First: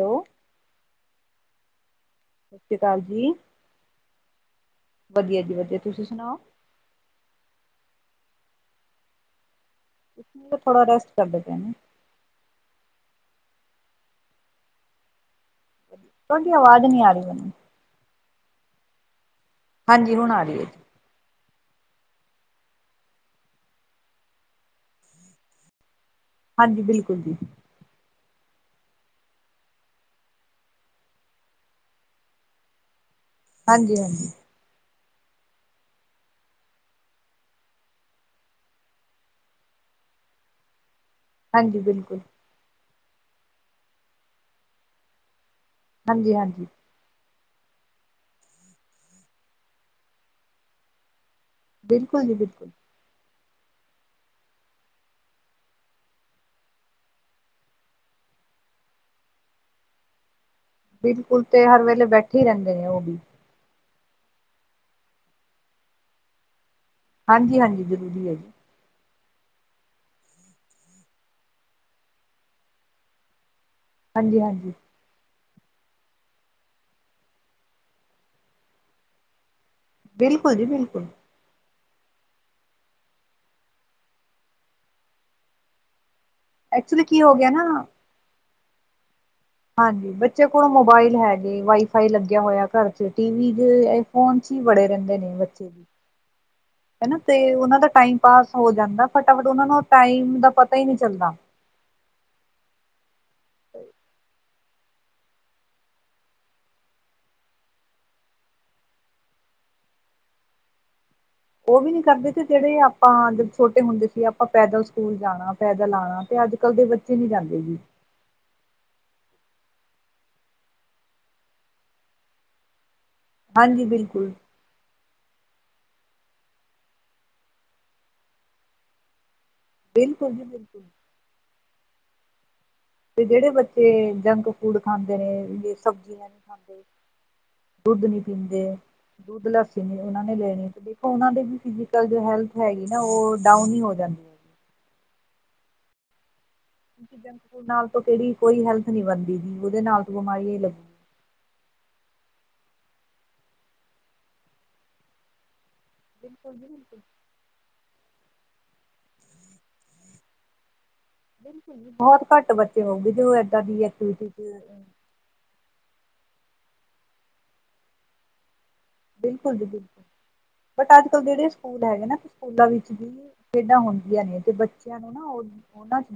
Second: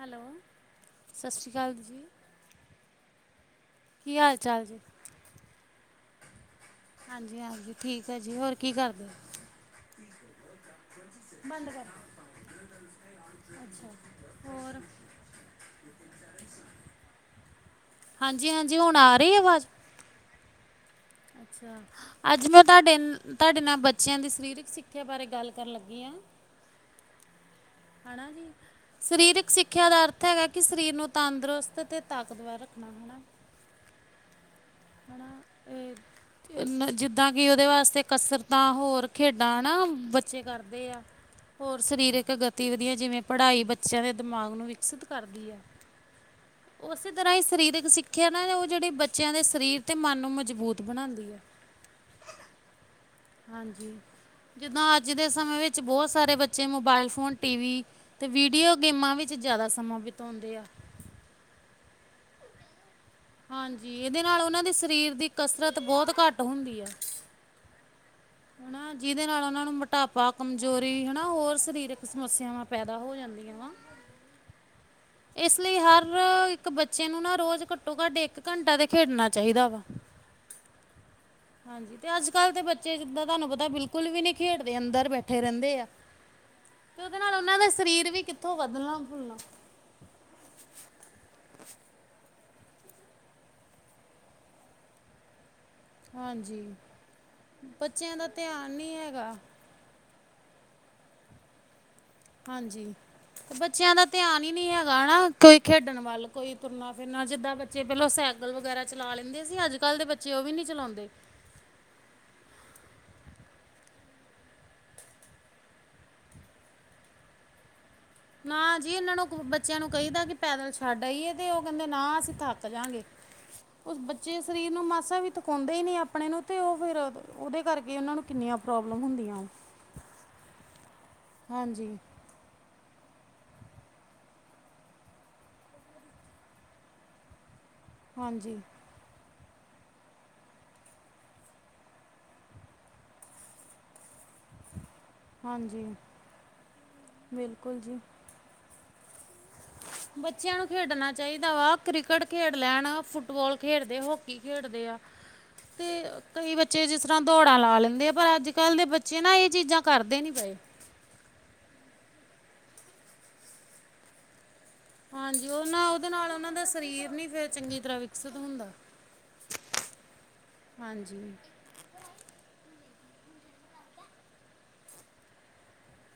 Hello, ਸਾਸ ਸ਼੍ਰੀ ਕਾਲ। ਸਸਰੀਕਾਲ ਜੀ। ਕੀ ਹਾਲ ਚਾਲ ਜੇ? ਵਧੀਆ ਜੀ ਵਧੀਆ ਤੁਸੀਂ ਸੁਣਾਓ। ਹਾਂਜੀ-ਹਾਂਜੀ ਠੀਕ ਐ ਜੀ ਹੋਰ ਕੀ ਕਰਦੇ? ਸ਼ਰੀਰ ਨੂੰ ਥੋੜਾ ਰੈਸਟ। ਕਰਦੇ ਪਏ ਬੰਦ ਨੇ ਕਰ ਦੋ ਅੱਛਾ ਹੋਰ ਤੁਆਡੀ ਆਵਾਜ਼ ਨੀ ਆ ਰੀ ਐ। ਹਾਂਜੀ-ਹਾਂਜੀ, ਹੁਣ ਆ ਰਈ ਅਵਾਜ਼? ਹਾਂਜੀ, ਹੁਣ ਆ ਰਈ ਏ। ਅੱਛਾ, ਅੱਜ ਮੈਂ ਤੁਹਾਡੇ-ਤੁਹਾਡੇ ਨਾਲ ਬੱਚਿਆਂ ਦੀ ਸਰੀਰਕ ਸਿੱਖ ਸਿਥਿਆ ਬਾਰੇ ਗੱਲ ਕਰਨ ਲੱਗੀ ਆਂ। ਹਾਂਜੀ, ਬਿਲਕੁਲ ਜੀ। ਹੈਨਾ ਜੀ, ਸਰੀਰਿਕ ਸਿੱਖਿਆ ਦਾ ਅਰਥ ਹੈਗਾ ਕਿ ਸਰੀਰ ਨੂੰ ਤੰਦਰੁਸਤ ਤੇ ਤਾਕਤਵਰ ਰੱਖਣਾ, ਹੋਣਾ ਹਾਂਜੀ-ਹਾਂਜੀ ਹੈਨਾ ਏਹ ਏਨਾਂ ਜਿੱਦਾਂ ਕਿ ਓਹਦੇ ਵਾਸਤੇ ਕਸਰਤਾਂ ਹੋਰ ਖੇਡਾਂ ਹੈਨਾ ਬੱਚੇ ਕਰਦੇ ਐ। ਆ [inaudible] ਹਾਂਜੀ ਹੋਰ ਬਿਲਕੁਲ ਸਰੀਰਕ ਗਤੀਵਿਧੀਆਂ ਜਿਵੇਂ ਪੜਾਈ ਬੱਚਿਆਂ ਦੇ ਦਿਮਾਗ ਨੂੰ ਵਿਕਸਿਤ ਕਰਦੀ ਐ ਹਾਂਜੀ-ਹਾਂਜੀ ਓਸੀ ਤਰ੍ਹਾਂ ਈ ਸਰੀਰਕ ਸਿੱਖਿਆ ਨਾ ਓਹ ਜੇਹੜੀ ਬੱਚਿਆਂ ਦੇ ਸਰੀਰ ਤੇ ਮਨ ਨੂੰ ਮਜ਼ਬੂਤ ਬਣਾਂਦੀ ਐ। ਬਿਲਕੁਲ ਜੀ ਬਿਲਕੁਲ। ਹਾਂਜੀ, ਜਿੱਦਾਂ ਅੱਜ ਦੇ ਸਮੇਂ ਵਿੱਚ ਬੋਤ ਸਾਰੇ ਬੱਚੇ ਮੋਬਾਇਲ ਫੋਨ, ਟੀ ਵੀ ਤੇ ਵੀਡੀਓ ਗੇਮਾਂ ਵਿੱਚ ਜਿਆਦਾ ਸਮਾਂ ਬਿਤੋਂਦੇ ਐ। ਬਿਲਕੁਲ ਤੇ ਹਰ ਵੇਲੇ ਬੈਠੇ ਰਹਿੰਦੇ ਨੇ ਓਹ ਵੀ ਹਾਂਜੀ, ਇਹਦੇ ਨਾਲ ਓਹਨਾਂ ਦੀ ਸਰੀਰ ਕਸਰਤ ਬੋਤ ਘੱਟ ਹੁੰਦੀ ਐ। ਹਾਂਜੀ-ਹਾਂਜੀ, ਜ਼ਰੂਰੀ ਐ ਜੀ। ਹੈਨਾ ਜਿਹਦੇ ਨਾਲ ਉਹਨਾਂ ਨੂੰ ਮੋਟਾਪਾ, ਕਮਜ਼ੋਰੀ ਹਨਾ ਹੋਰ ਸਰੀਰਕ ਸਮੱਸਿਆਵਾਂ ਪੈਦਾ ਹੋ ਜਾਂਦੀ [inaudible] ਹਾਂਜੀ-ਹਾਂਜੀ। ਇਸ ਲਈ ਹਰ ਇੱਕ ਬੱਚੇ ਨੂੰ ਨਾ ਰੋਜ ਘੱਟੋ ਘੱਟ ਏਕ ਘੰਟਾ ਤੇ ਖੇਡਣਾ ਚਾਹੀਦਾ ਵਾ। ਬਿਲਕੁਲ ਜੀ ਬਿਲਕੁਲ। ਹਾਂਜੀ, ਤੇ ਅੱਜ ਕੱਲ ਦੇ ਬੱਚੇ ਜਿੱਦਾਂ ਤੁਹਾਨੂੰ ਪਤਾ ਬਿਲਕੁਲ ਵੀ ਨਹੀ ਖੇਡਦੇ, ਅੰਦਰ ਬੈਠੇ ਰਹਿੰਦੇ ਐ। ਤੇ ਐਕਚੁਲੀ ਓਹਦੇ ਕੀ ਹੋ ਨਾਲ ਗਿਆ ਓਹਨਾਂ ਨਾ ਦਾ ਸਰੀਰ ਵੀ ਕਿੱਥੋਂ ਵਦਨਾ-ਫੁੱਲਨਾ ਹਾਂਜੀ, ਬੱਚੇ ਕੋਲ ਮੋਬਾਇਲ ਹੈਗੇ, ਵਾਈਫਾਈ ਲੱਗਿਆ ਹੋਇਆ ਘਰ ਚ, ਟੀਵੀ ਦੇ ਫੋਨ'ਚ ਈ ਵੜੇ ਰਹਿੰਦੇ ਨੇ ਬੱਚੇ ਵੀ ਹਾਂਜੀ ਹੈਨਾ ਤੇ ਓਹਨਾਂ ਦਾ ਬੱਚਿਆਂ ਟਾਈਮ ਪਾਸ ਹੋ ਧਿਆਨ ਨਹੀਂ ਜਾਂਦਾ ਹੈਗਾ ਫਟਾਫਟ ਉਹਨਾਂ ਨਾਲ ਟਾਈਮ ਦਾ ਪਤਾ ਈ ਨੀ ਚੱਲਦਾ। ਹਾਂਜੀ, ਬੱਚਿਆਂ ਦਾ ਧਿਆਨ ਈ ਨਈ ਹੈਗਾ ਹਨਾ ਕੋਈ ਖੇਡਣ ਵੱਲ, ਕੋਈ ਤੁਰਨਾ ਫਿਰਨਾ, ਜਿੱਦਾਂ ਬੱਚੇ ਪਹਿਲਾ ਸਾਈਕਲ ਵਗੈਰਾ ਚਲਾ ਲੈਂਦੇ ਸੀ ਅੱਜ-ਕੱਲ ਦੇ ਬੱਚੇ ਓਹ ਵੀ ਨਹੀ ਚਲਾਂਦੇ। ਓਹ ਵੀ ਨੀ ਕਰਦੇ ਤੇ ਜੇਹੜੇ ਆਪਾਂ ਜਦ ਛੋਟੇ ਹੁੰਦੇ ਸੀ ਆਪਾਂ ਪੈਦਲ ਸਕੂਲ ਜਾਨਾ, ਪੈਦਲ ਆਨਾ ਤੇ ਅੱਜ-ਕੱਲ ਦੇ ਬੱਚੇ ਨਈ ਜਾਂਦੇ ਜੀ। ਨਾਜੀ, ਇਹਨਾਂ ਨੂੰ ਬੱਚਿਆਂ ਨੂੰ ਕਹੀਦਾ ਕਿ ਪੈਦਲ ਛੱਡ ਆਈਏ ਤੇ ਓਹ ਕਹਿੰਦੇ ਨਾ ਅਸੀਂ ਥੱਕ ਜਾਂਗੇ। ਹਾਂਜੀ ਉਸ ਬਿਲਕੁਲ ਬੱਚੇ ਸਰੀਰ ਨੂੰ ਮਾਸਾ ਵੀ ਥਕੌਂਦੇ ਈ ਨੀ ਆਪਨੇ ਨੂੰ ਤੇ ਓਹ ਫਿਰ ਓਹਦੇ ਕਰਕੇ ਓਹਨਾਂ ਨੂੰ ਕਿੰਨੀਆਂ ਪ੍ਰੋਬਲਮ ਹੁੰਦੀਆਂ। ਬਿਲਕੁਲ ਜੀ ਬਿਲਕੁਲ। ਹਾਂਜੀ। ਤੇ ਜਿਹੜੇ ਬੱਚੇ ਜੰਕ ਫੂਡ ਖਾਂਦੇ ਨੇ, ਸਬਜ਼ੀਆਂ ਨੀ ਖਾਂਦੇ ਦੁੱਧ ਨੀ ਹਾਂਜੀ ਪੀਂਦੇ ਦੁੱਧ ਲੱਸੀ ਨੀ ਉਹਨਾਂ ਨੇ ਲੈਣੀ ਤੇ ਦੇਖੋ ਉਹਨਾਂ ਦੇ ਵੀ ਫਿਜੀਕਲ ਜੋ ਹੈਲਥ ਹੈਗੀ ਨਾ ਓਹ ਡਾਊਨ ਈ ਹੋ ਜਾਂਦੀ ਐ। ਹਾਂਜੀ। ਕਿਉਕਿ ਜੰਕ ਫੂਡ ਬਿਲਕੁਲ ਨਾਲ ਜੀ ਤੇ ਕੇਹੜੀ ਕੋਈ ਹੈਲਥ ਨੀ ਬਨਦੀ ਜੀ ਓਹਦੇ ਨਾਲ ਤੋਂ ਬਿਮਾਰੀਆਂ ਬੱਚਿਆਂ ਹੀ ਨੂੰ ਲੱਗਦੀਆਂ ਖੇਡਣਾ ਚਾਹੀਦਾ ਵਾ। ਕ੍ਰਿਕਟ ਖੇਡ ਲੈਣ, ਫੁੱਟਬਾਲ ਖੇਡਦੇ, ਹੋਕੀ ਖੇਡਦੇ ਆ। ਤੇ ਬਿਲਕੁਲ ਕਈ ਜੀ ਬਿਲਕੁਲ ਬੱਚੇ ਜਿਸ ਤਰ੍ਹਾਂ ਦੌੜਾਂ ਲਾ ਲੈਂਦੇ ਆ, ਪਰ ਅੱਜ -ਕੱਲ ਦੇ ਬੱਚੇ ਨਾ ਏ ਚੀਜ਼ਾਂ ਕਰਦੇ ਨੀ ਪਏ। ਬਿਲਕੁਲ ਜੀ, ਬਹੁਤ ਘੱਟ ਬੱਚੇ ਹੋਊਗੇ ਜੋ ਐਦਾ ਦੀ ਐਕਟੀਵਿਟੀ ਹਾਂਜੀ, ਓ ਨਾ ਓਦੇ ਨਾਲ ਉਹਨਾਂ ਦਾ ਸਰੀਰ ਨੀ ਫਿਰ ਚੰਗੀ ਤਰ੍ਹਾਂ ਵਿਕਸਿਤ ਹੁੰਦਾ। ਬਿਲਕੁਲ ਜੀ ਬਿਲਕੁਲ। ਬੱਟ ਅੱਜ -ਕੱਲ੍ਹ ਹਾਂਜੀ ਜਿਹੜੇ ਸਕੂਲ ਹੈਗੇ ਨਾ, ਸਕੂਲਾਂ ਵਿੱਚ ਵੀ ਖੇਡਾਂ ਹੁੰਦੀਆਂ ਨੇ ਤੇ ਬੱਚਿਆਂ ਨੂੰ ਨਾ ਓ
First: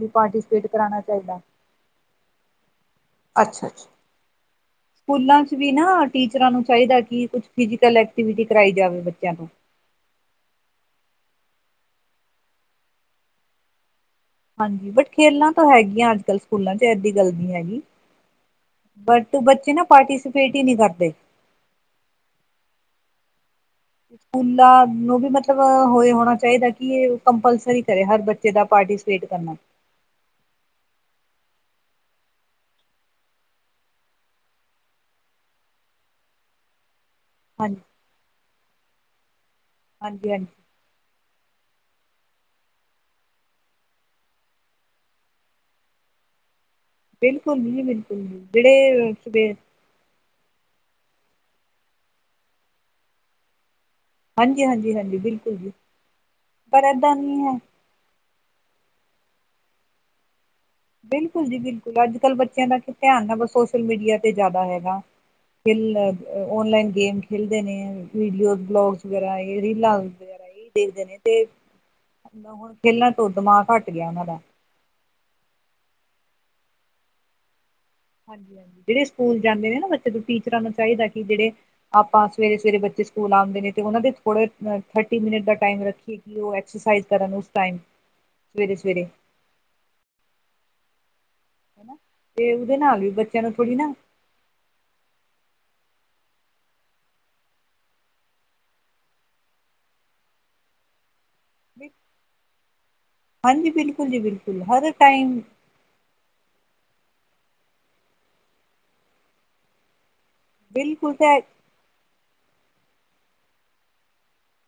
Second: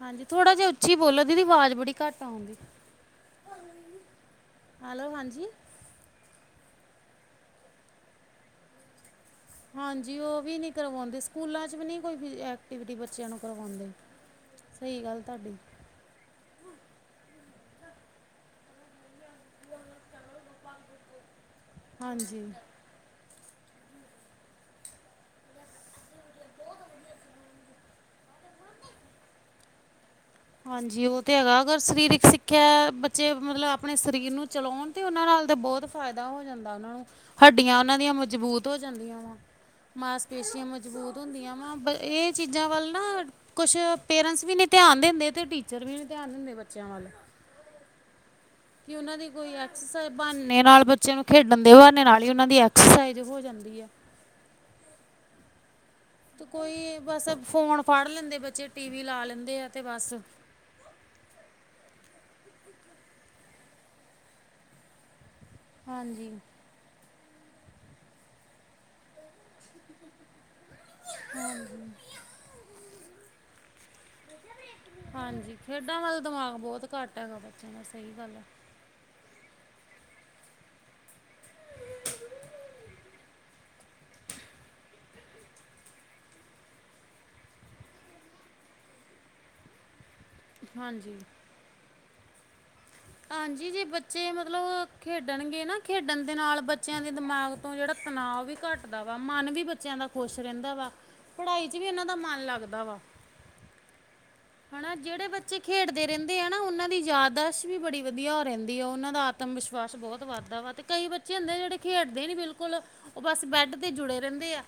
ਹਾਂਜੀ। ਥੋੜ੍ਹਾ ਜਿਹਾ ਉੱਚੀ ਬੋਲੋ ਦੀਦੀ, ਆਵਾਜ਼ ਬੜੀ ਘੱਟ ਆਉਣ ਦਈ। ਅੱਛਾ -ਅੱਛਾ। ਸਕੂਲਾਂ ਹਾਂਜੀ ਚ ਵੀ ਨਾ ਟੀਚਰਾਂ ਨੂੰ ਚਾਹੀਦਾ ਕਿ ਕੁਛ ਫਿਜੀਕਲ ਐਕਟੀਵਿਟੀ ਕਰਾਈ ਜਾਵੇ ਬੱਚਿਆਂ ਤੋਂ। ਹਾਂਜੀ। ਉਹ ਵੀ ਨਹੀਂ ਕਰਵਾਉਂਦੇ, ਸਕੂਲਾਂ 'ਚ ਵੀ ਨਹੀਂ ਕੋਈ ਫਿ ਐਕਟੀਵਿਟੀ ਬੱਚਿਆਂ ਨੂੰ ਕਰਵਾਉਂਦੇ। ਹਾਂਜੀ। ਸਹੀ ਬਟ ਗੱਲ ਖੇਲਾਂ ਤੁਹਾਡੀ ਤਾਂ ਹੈਗੀਆਂ ਅੱਜ ਕੱਲ੍ਹ। ਸਕੂਲਾਂ ਚ ਏਡੀ ਗੱਲ ਨੀ ਹੈਗੀ। ਬੱਟ ਬੱਚੇ ਨਾ ਪਾਰਟੀਸਪੇਟ ਹੀ ਨਹੀ ਕਰਦੇ। ਹਾਂਜੀ। ਸਕੂਲਾਂ ਨੂੰ ਵੀ ਮਤਲਬ ਹੋਏ ਹੋਣਾ ਚਾਹੀਦਾ ਕਿ ਇਹ ਕੰਪਲਸਰੀ ਕਰੇ ਹਰ ਬੱਚੇ ਦਾ ਪਾਰਟੀ ਸਿਪੇਟ ਕਰਨਾ। ਹਾਂਜੀ ਉਹ ਤੇ ਹੈਗਾ, ਅਗਰ ਸਰੀਰਕ ਸਿੱਖਿਆ ਬੱਚੇ ਮਤਲਬ ਆਪਣੇ ਸਰੀਰ ਨੂੰ ਚਲਾਉਣ ਤੇ ਓਨਾਂ ਨਾਲ ਤਾਂ ਬਹੁਤ ਫਾਇਦਾ ਹੋ ਜਾਂਦਾ ਉਹਨਾਂ ਨੂੰ। ਹਾਂਜੀ। ਹੱਡੀਆਂ ਉਹਨਾਂ ਦੀਆਂ ਮਜ਼ਬੂਤ ਹੋ ਜਾਂਦੀਆਂ ਵਾ, ਹਾਂਜੀ ਹਾਂਜੀ ਮਾਸਪੇਸ਼ੀਆਂ ਮਜ਼ ਮਜ਼ਬੂਤ ਹੁੰਦੀਆਂ ਵਾ, ਬ ਏ ਚੀਜ਼ਾਂ ਵੱਲ ਨਾ ਕੁਛ ਪੇਰੈਂਟਸ ਵੀ ਨਹੀਂ ਧਿਆਨ ਦਿੰਦੇ ਤੇ ਟੀਚਰ ਵੀ ਧਿਆਨ ਦਿੰਦੇ ਬੱਚਿਆਂ ਵੱਲ। ਬਿਲਕੁਲ ਵੀ ਨੀ ਦਿੰਦੇ। ਕਿ ਉਨ੍ਹਾਂ ਦੀ ਕੋਈ ਐਕ ਇਸ ਬਹਾਨੇ ਨਾਲ ਬੱਚਿਆਂ ਨੂੰ ਖੇਡਣ ਦਿਓ, ਨਾਲੇ ਉਹਨਾਂ ਦੀ ਐਕਸਰਸਾਈਜ਼ ਹੋ ਜਾਂਦੀ ਐ। ਹਾਂਜੀ ਹਾਂਜੀ, ਹਾਂਜੀ ਬਿਲਕੁਲ ਜੀ। ਤੇ ਪਰ ਕੋਈ ਏਦਾਂ ਬਸ ਨਹੀਂ ਹੈ ਫੋਨ ਫੜ ਲੈਂਦੇ ਬੱਚੇ, ਟੀ ਵੀ ਲਾ ਲੈਂਦੇ ਆ ਤੇ ਬਸ। ਬਿਲਕੁਲ ਜੀ ਬਿਲਕੁਲ। ਅੱਜ- ਕੱਲ ਬੱਚਿਆਂ ਦਾ ਧਿਆਨ ਹੈ ਬਸ ਸੋਸ਼ਲ ਮੀਡੀਆ ਤੇ ਜ਼ਿਆਦਾ ਹੈਗਾ। ਖੇ ਹਾਂਜੀ ਓਨਲਾਈਨ ਗੇਮ ਖੇਲਦੇ ਨੇ, ਵੀਡੀਓ ਵਲੋਗਸ ਵਗੈਰਾ, ਰੀਲਾਂ ਵਗੈਰਾ ਏ ਦੇਖਦੇ ਨੇ, ਤੇ ਹੁਣ ਖੇਲਣ ਤੋਂ ਦਿਮਾਗ ਘੱਟ ਗਿਆ ਉਹਨਾਂ ਦਾ। ਹਾਂਜੀ, ਖੇਡਾਂ ਵੱਲ ਦਿਮਾਗ ਬਹੁਤ ਘੱਟ ਹੈਗਾ ਬ ਚਲਨਾ ਸਹੀ ਵਾ ਹਾਂਜੀ -ਹਾਂਜੀ ਜਿਹੜੇ ਸਕੂਲ ਜਾਂਦੇ ਨੇ ਨਾ ਬੱਚੇ, ਤੋਂ ਟੀਚਰਾਂ ਨੂੰ ਚਾਹੀਦਾ ਕਿ ਜਿਹੜੇ ਆਪਾਂ ਸਵੇਰੇ- ਸਵੇਰੇ ਬੱਚੇ ਸਕੂਲ ਆਉਂਦੇ ਨੇ ਤੇ ਉਹਨਾਂ ਦੇ ਥੋੜੇ ਥਰਟੀ ਮਿੰਟ ਦਾ ਟਾਈਮ ਰੱਖੀਏ ਕੀ ਓ ਐਕਸਰਸਾਈਜ਼ ਕਰਨ ਓਸ ਟਾਇਮ ਸਵੇਰੇ- ਸਵੇਰੇ। ਹਾਂਜੀ। ਹਨਾ ਤੇ ਉਦੇ ਨਾਲ ਵੀ ਬੱਚਿਆਂ ਨੂੰ ਹਾਂਜੀ ਥੋੜ੍ਹੀ ਨਾ ਜੇ ਮਤਲਬ ਖੇਡਣਗੇ ਨਾ ਖੇਡਣ ਦੇ ਨਾਲ ਬੱਚਿਆਂ ਦੇ ਦਿਮਾਗ ਤੋਂ ਜਿਹੜਾ ਤਣਾਅ ਵੀ ਘੱਟ ਦਾ ਵਾ ਮਨ ਵੀ ਬੱਚਿਆਂ ਦਾ ਖੁਸ਼ ਰਹਿੰਦਾ ਵਾ, ਪੜ੍ਹਾਈ ' ਵੀ ਇਹਨਾਂ ਦਾ ਮਨ ਲੱਗਦਾ ਵਾ। ਹਾਂਜੀ, ਬਿਲਕੁਲ ਜੀ ਬਿਲਕੁ ਹਨਾ ਜਿਹੜੇ ਬੱਚੇ ਖੇਡਦੇ ਰਹਿੰਦੇ ਆ ਨਾ, ਉਹਨਾਂ ਦੀ ਯਾਦਾਸ਼ਤ ਵੀ ਬੜੀ ਵਧੀਆ ਰਹਿੰਦੀ, ਉਹਨਾਂ ਦਾ ਆਤਮ ਵਿਸ਼ਵਾਸ ਬਹੁਤ ਵੱਧਦਾ ਵਾ ਤੇ ਕਈ ਬਿਲਕੁਲ ਬੱਚੇ ਤਾਂ ਹੁੰਦੇ ਜਿਹੜੇ ਖੇਡਦੇ ਨੀ ਬਿਲਕੁਲ, ਉਹ ਬਸ ਬੈਡ ਤੇ ਜੁੜੇ ਰਹਿੰਦੇ ਆ।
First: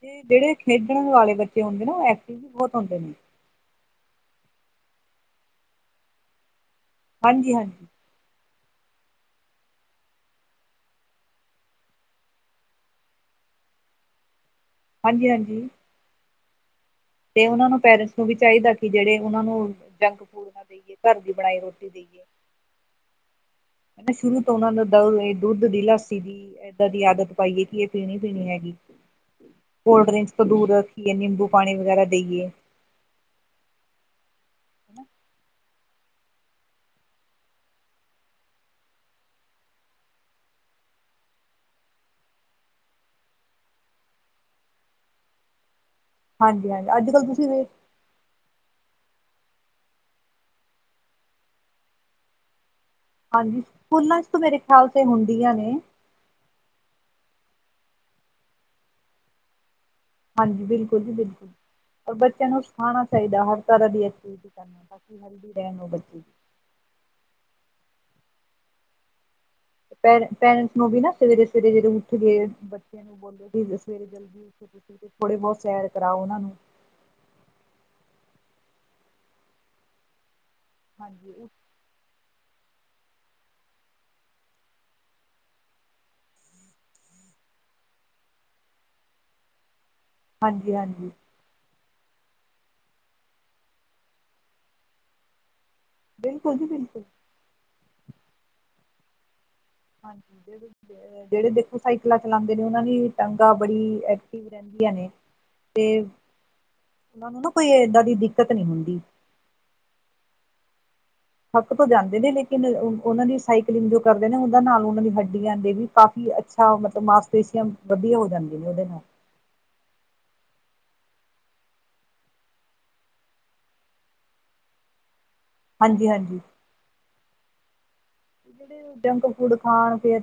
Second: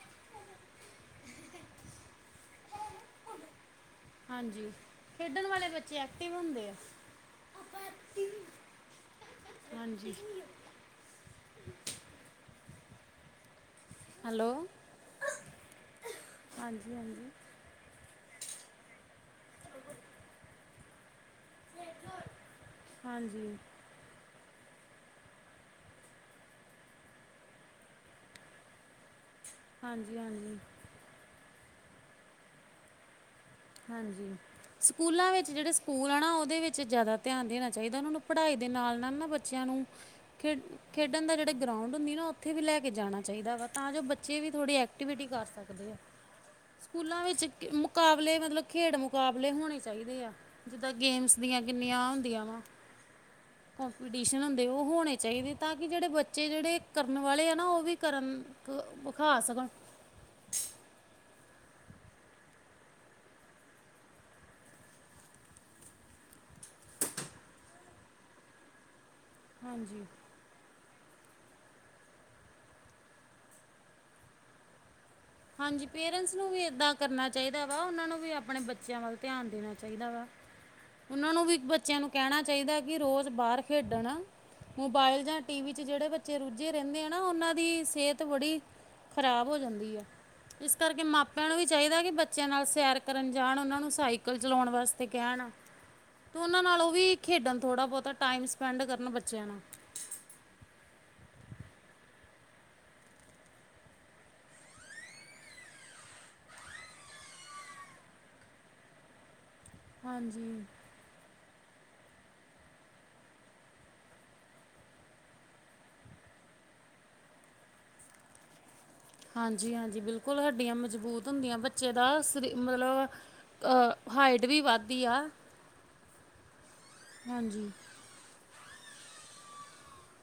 ਤੇ ਜੇੜੇ ਖੇਡਣ ਵਾਲੇ ਬੱਚੇ ਹੁੰਦੇ ਨੇ ਨਾ, ਉਹ ਐਕਟਿਵ ਵੀ ਬਹੁਤ ਹੁੰਦੇ ਨੇ। ਹਾਂਜੀ ਖੇਡਣ ਵਾਲੇ ਬੱਚੇ ਐਕਟਿਵ ਹੁੰਦੇ ਆ। ਹਾਂਜੀ-ਹਾਂਜੀ। ਹਾਂਜੀ। ਹੈਲੋ ਹਾਂਜੀ-ਹਾਂਜੀ। ਹਾਂਜੀ-ਹਾਂਜੀ ਓਨਾ ਨੂੰ ਪੇਰੈਂਟਸ ਨੂੰ ਵੀ ਚਾਈਦਾ ਕਿ ਜੇੜੇ ਉਹਨਾਂ ਨੂੰ ਜੰਕ ਫੂਡ ਨਾ ਦੇਈਏ। ਕਾਰ ਦੀ ਬਣਾਈ ਰੋਟੀ ਦੇਈਏ। ਹਾਂਜੀ [unintelligible] ਸ਼ੁਰੂ ਤੋਂ ਉਹਨਾਂ ਨੂੰ ਦੀ, ਦੁੱਧ ਦੀ, ਲੱਸੀ ਦੀ ਏਦਾਂ ਦੀ ਆਦਤ ਪਾਈ ਏ ਕਿ ਏ ਪੀਣੀ-ਪੀਣੀ ਹੈਗੀ। ਕੋਲਡ ਹਾਂਜੀ ਡਰਿੰਕਸ ਤੋਂ ਹਾਂਜੀ ਦੂਰ ਰੱਖੀਏ ਨਿੰਬੂ ਪਾਨੀ ਵਗੈਰਾ ਦੇਈਏ। ਹਾਂਜੀ ਸਕੂਲਾਂ ਵਿੱਚ ਜੇੜੇ ਸਕੂਲ ਆ ਨਾ ਉਦੇ ਵਿੱਚ ਜਾਦਾ ਧਿਆਨ ਦੇਣਾ ਚਾਈਦਾ ਉਨਾਂ ਨੂੰ ਪੜ੍ਹਾਈ ਦੇ ਨਾਲ-ਨਾਲ ਨਾ ਬੱਚਿਆਂ ਨੂੰ ਖੇਡ ਖੇਡਣ ਦਾ ਜੇੜਾ ਗਰਾਉਂਡ ਹੁੰਦੀ ਨਾ ਉੱਥੇ ਵੀ ਲੈ ਕੇ ਜਾਣਾ ਚਾਈਦਾ ਵਾ ਤਾਂ ਜੋ ਬੱਚੇ ਵੀ ਥੋੜੀ ਐਕਟੀਵਿਟੀ ਕਰ ਸਕਦੇ ਐ। ਹਾਂਜੀ ਹਾਂਜੀ ਅੱਜ ਸਕੂਲਾਂ ਕੱਲ੍ਹ ਤੁਸੀਂ ਵਿੱਚ ਵੇ ਮੁਕਾਬਲੇ ਮਤਲਬ ਖੇਡ ਮੁਕਾਬਲੇ ਹੋਣੇ ਚਾਈਦੇ ਆ। ਜਿੱਦਾਂ ਗੇਮਸ ਦੀਆਂ ਕਿੰਨੀਆਂ ਹੁੰਦੀਆਂ ਵਾ। ਹਾਂਜੀ ਸਕੂਲਾਂ ਚ ਤਾਂ ਕੰਪੀਟੀਸ਼ਨ ਮੇਰੇ ਹੁੰਦੇ ਓਹ ਖਿਆਲ ਤੇ ਹੋਣੇ ਚਾਈਦੇ ਹੁੰਦੀਆਂ ਨੇ ਤਾਂ ਕਿ ਜੇੜੇ ਬ ਬੱਚੇ ਜੇੜੇ ਕਰਨ ਵਾਲੇ ਆ ਨਾ ਉਹ ਵੀ ਕਰਨ ਵਖਾ ਸਕਨ। ਹਾਂਜੀ ਬਿਲਕੁਲ ਜੀ ਬਿਲਕੁਲ ਔਰ ਬੱਚਿਆਂ ਨੂੰ ਸਿਖਾਉਣਾ ਚਾਈਦਾ ਹਰ ਤਰ੍ਹਾਂ ਦੀ ਐਕਟੀਵਿਟੀ ਕਰਨੀ ਬਾਕੀ ਹੈਲਦੀ ਰੇਨ ਉਹ ਬੱਚੇ। ਹਾਂਜੀ ਪ ਪੈਰੈਂਟਸ ਨੂੰ ਵੀ ਨਾ ਸਵੇਰੇ-ਸਵੇਰੇ ਜੇੜੇ ਉੱਠ ਗਏ ਬੱਚੇ ਨੂੰ ਬੋਲੇ ਸਵੇਰੇ ਜਲਦੀ ਤੁਸੀਂ ਥੋੜ੍ਹੇ ਬਹੲਤ ਹਾਂਜੀ ਸੈਰ ਕਰਾਓ ਪੇਰੈਂਟਸ ਉਨਾ ਨੂੰ। ਵੀ ਇੱਦਾਂ ਕਰਨਾ ਚਾਈਦਾ ਵਾ ਉਨਾਂ ਨੂੰ ਵੀ ਆਪਣੇ ਬੱਚਿਆਂ ਵੱਲ ਧਿਆਨ ਦੇਣਾ ਚਾਈਦਾ ਵਾ ਉਹਨਾਂ ਨੂੰ ਹਾਂਜੀ ਵੀ ਬ ਚਿਆਂ ਨੂੰ ਕੇਣਾ ਚਾਈਦਾ ਕਿ ਰੋਜ਼ ਬਾਰ ਖੇਡਣ। ਮੋਬਾਇਲ ਜਾਂ ਟੀ ਵੀ ਚ ਜੇੜੇ ਬੱਚੇ ਰੁੱਝੇ ਰੇੰਦੇ ਆ ਨਾ ਉਨਾਂ ਦੀ ਸੇਹਤ ਬੜੀ ਖਰਾਬ ਹੋ ਜਾਂਦੀ ਐ ਹਾਂਜੀ ਇਸ ਕਰਕੇ ਹਾਂਜੀ ਮਾਪ ਪਿਆ ਨੂੰ ਵੀ ਚਾਈਦਾ ਕਿ ਬੱਚਿਆਂ ਨਾਲ ਸੈਰ ਕਰਨ ਜਾਣ, ਉਨਾਂ ਨੂੰ ਸਾਈਕਲ ਚਲਾਉਣ ਵਾਸਤੇ ਕੇਣ। ਤੇ ਬਿਲਕੁਲ ਓਨਾਂ ਜੀ ਨਾਲ ਉਹ ਬਿਲਕੁਲ ਵੀ ਖੇਡਣ ਥੋੜ੍ਹਾ ਬੋਤਾ ਟਾਈਮ ਸਪੈਂਡ ਕਰਨ ਬੱਚਿਆਂ ਨਾ। ਹਾਂਜੀ [unintelligible] ਜੇੜੇ ਦੇਖੋ ਸਾਈਕਲਾਂ ਚਲਾਂਦੇ ਨੇ ਓਨਾਂ ਦੀ ਟੰਗਾਂ ਬੜੀ ਐਕਟਿਵ ਰਹਿੰਦੀਆਂ ਨੇ। ਤੇ ਉਨਾਂ ਨੂੰ ਨਾ ਕੋਈ ਏਦਾਂ ਦੀ ਦਿੱਕਤ ਨੀ ਹੁੰਦੀ। ਹਾਂਜੀ। ਥੱਕ ਤੋਂ ਜਾਂਦੇ ਨੇ ਲੇਕਿਨ ਉਨਾਂ ਦੀ ਸਾਈਕਲਿੰਗ ਜੋ ਕਰਦੇ ਨੇ ਉਨਾਂ ਨਾਲ ਉਨਾਂ ਦੀ ਹੱਡੀਆਂ ਦੇ ਵੀ ਕਾਫੀ ਅ ਆ ਮਤਲਬ ਮਾਸਪੇਸ਼ੀਅਮ ਵਧੀਆ ਹੋ ਜਾਂਦੀ ਨੇ ਓਦੇ ਨਾਲ। ਹਾਂਜੀ-ਹਾਂਜੀ ਬਿਲਕੁਲ ਹੱਡੀਆਂ ਮਜ਼ਬੂਤ ਹੁੰਦੀਆਂ ਬੱਚੇ ਦਾ ਸਰੀ ਮਤਲਬ ਅ ਹਾਈਟ ਵੀ ਵੱਧਦੀ ਆ। ਹਾਂਜੀ-ਹਾਂਜੀ। ਹਾਂਜੀ। ਜਿੜੇ ਜੰਕ ਫੂਡ ਖਾਣ ਫੇਰ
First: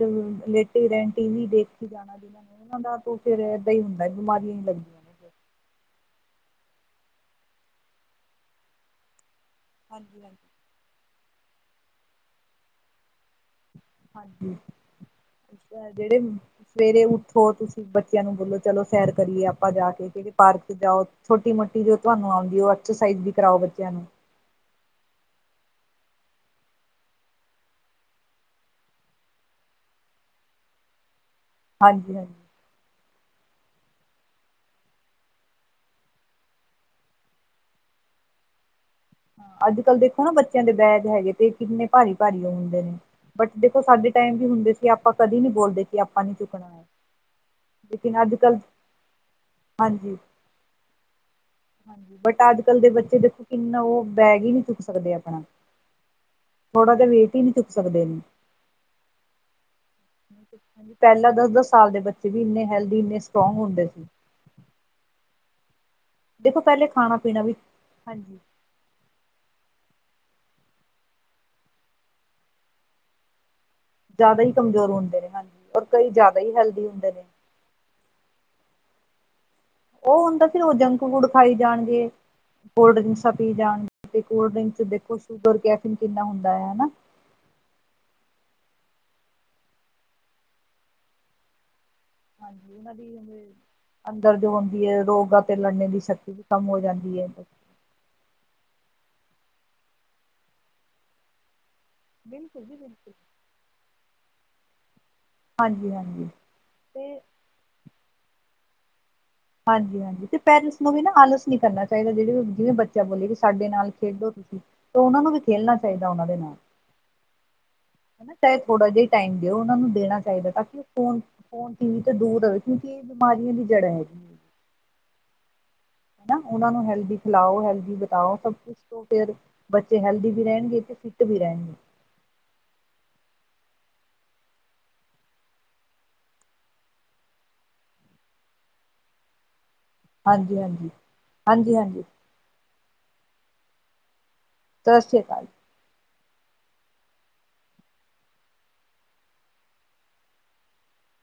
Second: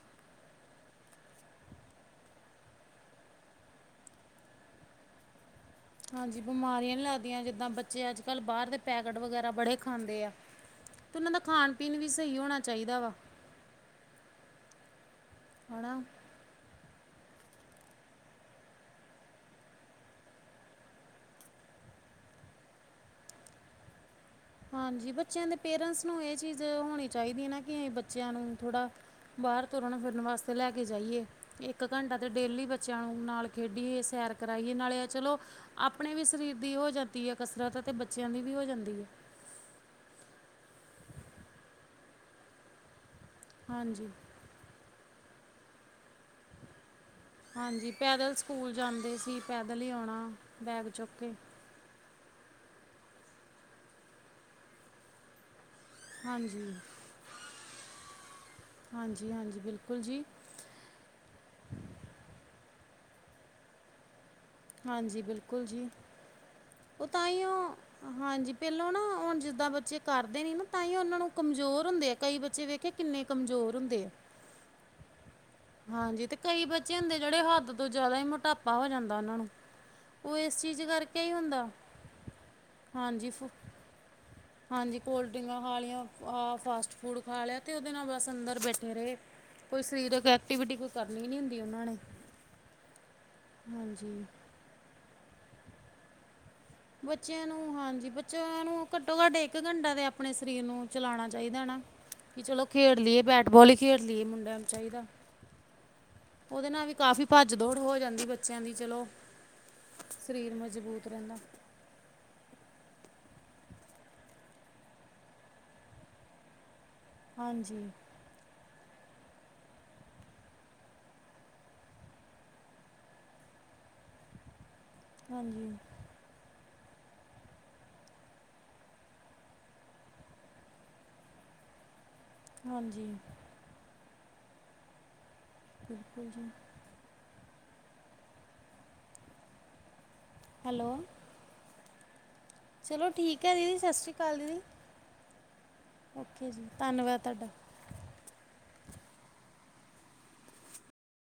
ਲੇਟੇ ਰੇਣ ਟੀ ਵੀ ਦੇਖੀ ਜਾਣਾ ਦੇ [unintelligible] ਫਿਰ ਏਦਾਂ ਹੀ ਹੁੰਦਾ ਬਿਮਾਰੀਆਂ ਨੀ ਲੱਗ ਹਾਂਜੀ ਬਿਮਾਰੀਆਂ ਨੀ ਲੱਗਦੀਆਂ ਜਿੱਦਾਂ ਬੱਚੇ ਅੱਜ ਕੱਲ੍ਹ ਬਾਰ ਦੇ ਪੈਕੇਟ ਵਗੈਰਾ ਬੜੇ ਹਾਂਜੀ ਖਾਂਦੇ ਆ। ਹਾਂਜੀ ਤੇ ਉਨਾਂ ਦਾ ਖਾਣ ਪੀਨ ਵੀ ਸਈ ਹੋਣਾ ਚਾਈਦਾ ਵਾ। ਹਾਂਜੀ ਅੱਛਾ ਹਨਾ। ਜੇੜੇ ਸਵੇਰੇ ਉੱਠੋ ਤੁਸੀਂ ਬੱਚਿਆਂ ਨੂੰ ਬੋਲੋ ਚਲੋ ਸੇਰ ਕਰੀਏ ਆਪਾਂ ਜਾ ਕੇ ਕਿੜੇ ਪਾਰਕ ਜਾਓ ਛੋਟੀ ਮੋਟੀ ਜੋ ਤੁਆਨੂੰ ਆਉਂਦੀ ਓ ਐਕਸਰਸਾਈਜ਼ ਵੀ ਕਰਾਓ ਬੱਚਿਆਂ ਨੂੰ। ਹਾਂਜੀ ਬੱਚਿਆਂ ਦੇ ਪੇਰੈਂਟਸ ਨੂੰ ਏ ਚੀਜ਼ ਹੋਣੀ ਚਾਈਦੀ ਨਾ ਕਿ ਬੱਚਿਆਂ ਨੂੰ ਥੋੜ੍ਹਾ ਬਾਰ ਤੁਰਨ ਫਿਰਨ ਵਾਸਤੇ ਲੈ ਕੇ ਜਾਈਏ ਏਕ ਹਾਂਜੀ ਘੰਟਾ ਤੇ ਹਾਂਜੀ ਡੇਲੀ ਬੱਚ ਬੱਚਿਆਂ ਨੂੰ ਨਾਲ ਖੇਡੀਏ ਸੈਰ ਕਰਾਈਏ ਨਾਲੇ ਚਲੋ ਆਪਣੇ ਵੀ ਸਰੀਰ ਦੀ ਹੋ ਜਾਤੀ ਐ ਕਸਰਤ ਤੇ ਬੱਚਿਆਂ ਦੀ ਵੀ ਹੋ ਜਾਂਦੀ ਐ। ਹਾਂ, ਅੱਜ ਕੱਲ੍ਹ ਦੇਖੋ ਨਾ ਬੱਚਿਆਂ ਦੇ ਬੈਗ ਹੈਗੇ ਤੇ ਕਿੰਨੇ ਭਾਰੀ- ਭਾਰੀ ਉ ਹੁੰਦੇ ਨੇ ਬਟ ਦੇਖੋ ਹਾਂਜੀ ਸਾਡੇ ਟਾਈਮ ਵੀ ਹੁੰਦੇ ਸੀ ਆਪਾਂ ਕਦੇ ਨੀ ਬੋਲਦੇ ਕਿ ਆਪਾਂ ਨੀ ਚੁੱਕਣਾ ਐ। ਹਾਂਜੀ ਪੈਦਲ ਸਕੂਲ ਜਾਂਦੇ ਸੀ ਪੈਦਲ ਈ ਹਾਂਜੀ ਆਉਣਾ ਬੈਗ ਚੁੱਕ ਕੇ। ਹਾਂਜੀ ਬਟ ਅੱਜ ਬੱਚੇ ਦੇਖੋ ਕਿੰਨਾ ਉ ਬੈਗ ਈ ਨੀ ਚੁੱਕ ਸਕਦੇ ਆਪਣਾ ਹਾਂਜੀ-ਹਾਂਜੀ-ਹਾਂਜੀ ਥੋੜਾ ਜਿਹਾ ਵੇਟ ਹੀ ਨਹੀਂ ਚੁੱਕ ਸਕਦੇ ਨੇ ਬਿਲਕੁਲ ਜੀ। ਪੈਲਾਂ ਦਸ-ਦਸ ਸਾਲ ਦੇ ਬੱਚੇ ਵੀ ਇੰਨੇ ਹੈਲਦੀ, ਇੰਨੇ ਸਟਰੋਂਗ ਹੁੰਦੇ ਸੀ। ਹਾਂਜੀ ਬਿਲਕੁਲ ਜੀ ਦੇਖੋ ਪਹਿਲੇ ਉ ਖਾਣਾ ਪੀਣਾ ਤਾਂਈਓ ਵੀ ਹਾਂਜੀ ਪੈਲੋਂ ਨਾ ਹੁਨ ਜਿੱਦਾਂ ਬੱਚੇ ਕਰਦੇ ਨੀ ਨਾ ਤਾਂਈਓ ਉਨਾਂ ਨੂੰ ਕਮਜ਼ੋਰ ਹੁੰਦੇ ਆ ਕਈ ਬੱਚੇ ਵੇਖ ਕਿ ਕਿੰਨੇ ਕਮਜ਼ੋਰ ਹੁੰਦੇ ਆ। ਜਾਦਾ ਈ ਕਮਜ਼ੋਰ ਹੁੰਦੇ ਨੇ। ਔਰ ਕਈ ਹਾਂਜੀ ਤੇ ਜ਼ਿਆਦਾ ਹੀ ਕਈ ਹੈਲਦੀ ਬੱਚੇ ਹੁੰਦੇ ਨੇ ਜੇੜੇ ਹੱਦ ਤੋਂ ਜਾਦਾ ਈ ਮੋਟਾਪਾ ਹੋ ਜਾਂਦਾ ਉਨਾਂ ਨੂੰ ਉ ਉਹ ਹੁੰਦਾ ਇਸ ਫੇਰ ਉ ਚੀਜ਼ ਜੰਕ ਕਰਕੇ ਫੂਡ ਹੀ ਖਾਈ ਹੁੰਦਾ ਜਾਣਗੇ ਕੋਲਡ ਹਾਂਜੀ ਡ੍ਰਿੰਕਸਾਂ ਫ ਪੀ ਜਾਨਗੇ ਤੇ ਕੋਲਡ ਡ੍ਰਿੰਕ ਚ ਹਾਂਜੀ ਦੇਖੋ ਕੋਲਡ ਸ਼ੂਗਰ ਡਰਿੰਕਾਂ ਖਾ ਕੈਫਿਨ ਲਈਆਂ ਕਿੰਨਾ ਹੁੰਦਾ ਆਹ ਐ ਹਨਾ। ਫਾਸਟ ਫੂਡ ਖਾ ਲਿਆ ਤੇ ਉਦੇ ਨਾਲ ਬਸ ਅੰਦਰ ਬੈਠੇ ਰਏ ਕੋਈ ਸਰੀਰਕ ਐਕਟੀਵਿਟੀ ਕੋਈ ਕਰਨੀ ਨੀ ਹੁੰਦੀ ਉਨਾਂ ਨੇ। ਹਾਂਜੀ ਉਨਾਂ ਦੀ ਹਾਂਜੀ। ਅੰਦਰ ਜੋ ਰੋਂਦੀ ਏ ਰੋਗਾ ਤੇ ਲੜਨੇ ਦੀ ਸ਼ਕਤੀ ਵੀ ਕੰਮ ਹੋ ਜਾਂਦੀ ਹੈ ਬੱਚਿਆਂ ਨੂੰ ਹਾਂਜੀ ਬੱਚਿਆਂ ਨੂੰ ਘੱਟੋ ਘੱਟ ਏਕ ਘੰਟਾ ਤੇ ਆਪਣੇ ਸਰੀਰ ਨੂੰ ਚਲਾਉਣਾ ਚਾਈਦਾ ਨਾ ਵੀ ਬਿਲਕੁਲ ਚਲੋ ਜੀ ਖੇਡ ਬਿਲਕੁਲ ਲਈਏ ਬੈਠ ਬੋਲ ਈ ਖੇਡ ਲਈਏ ਮੁੰਡਿਆਂ ਨੂੰ ਚਾਈਦਾ। ਹਾਂਜੀ-ਹਾਂਜੀ। ਉਦੇ ਨਾਲ ਵੀ ਕਾਫ਼ੀ ਭੱਜ ਦੌੜ ਹੋ ਜਾਂਦੀ ਬੱਚਿਆਂ ਦੀ ਚਲੋ ਹਾਂਜੀ-ਹਾਂਜੀ ਤੇ ਸਰੀਰ ਪੈਰੈਂਟਸ ਨੂੰ ਵੀ ਮਜ਼ਬੂਤ ਨਾ ਰਹਿੰਦਾ। ਆਲਸ ਨੀ ਕਰਨਾ ਚਾਹ ਚਾਈਦਾ ਜਿਦੇ ਜਿਵੇਂ ਬੱਚਾ ਬੋਲੇ ਕਿ ਸਾਡੇ ਨਾਲ ਖੇਡੋ ਤੁਸੀਂ ਤਾਂ ਉਨਾਂ ਨੂੰ ਵੀ ਖੇਲਣਾ ਚਾਈਦਾ ਉਨਾਂ ਦੇ ਨਾਲ। ਹਾਂਜੀ। ਹਨਾ ਚਾਹੇ ਥੋੜ੍ਹਾ ਜਿਆ ਟਾਈਮ ਦੇਓ ਉਨਾ ਨੂੰ ਦੇਣਾ ਚਾਈਦਾ ਤਾਂ ਕਿ ਉ ਫੋਨ ਫੋਨ, ਟੀ ਵੀ ਤੇ ਦੂਰ ਰਵੇ ਕਿਉਂਕਿ ਏ ਬਿਮਾਰੀਆਂ ਦੀ ਜੜ੍ਹਾਂ ਹੈਗੀ। ਹਾਂਜੀ। ਹਨਾ ਉਨਾਂ ਨੂੰ ਹੈਲਦੀ ਖਿਲਾਓ, ਹੈਲਦੀ ਬਿਤਾਓ ਸਭ ਕੁਛ। ਤੋਂ ਫੇਰ ਬੱਚੇ ਹੈਲਦੀ ਵੀ ਰੈਨਗੇ ਤੇ ਫਿੱਟ ਵੀ ਰੈਨਗੇ। ਹਾਂਜੀ। ਬਿਲਕੁਲ ਜੀ। ਹਾਂਜੀ-ਹਾਂਜੀ, ਹੈਲੋ। ਹਾਂਜੀ -ਹਾਂਜੀ। ਚਲੋ ਠੀਕ ਐ ਦੀਦੀ ਸਸਰੀ ਕਾਲ ਦੀਦੀ। ਸਸਰੀ ਕਾਲ। ਓਕੇ ਜੀ ‌, ਧੰਨਵਾਦ ਤੁਹਾਡਾ।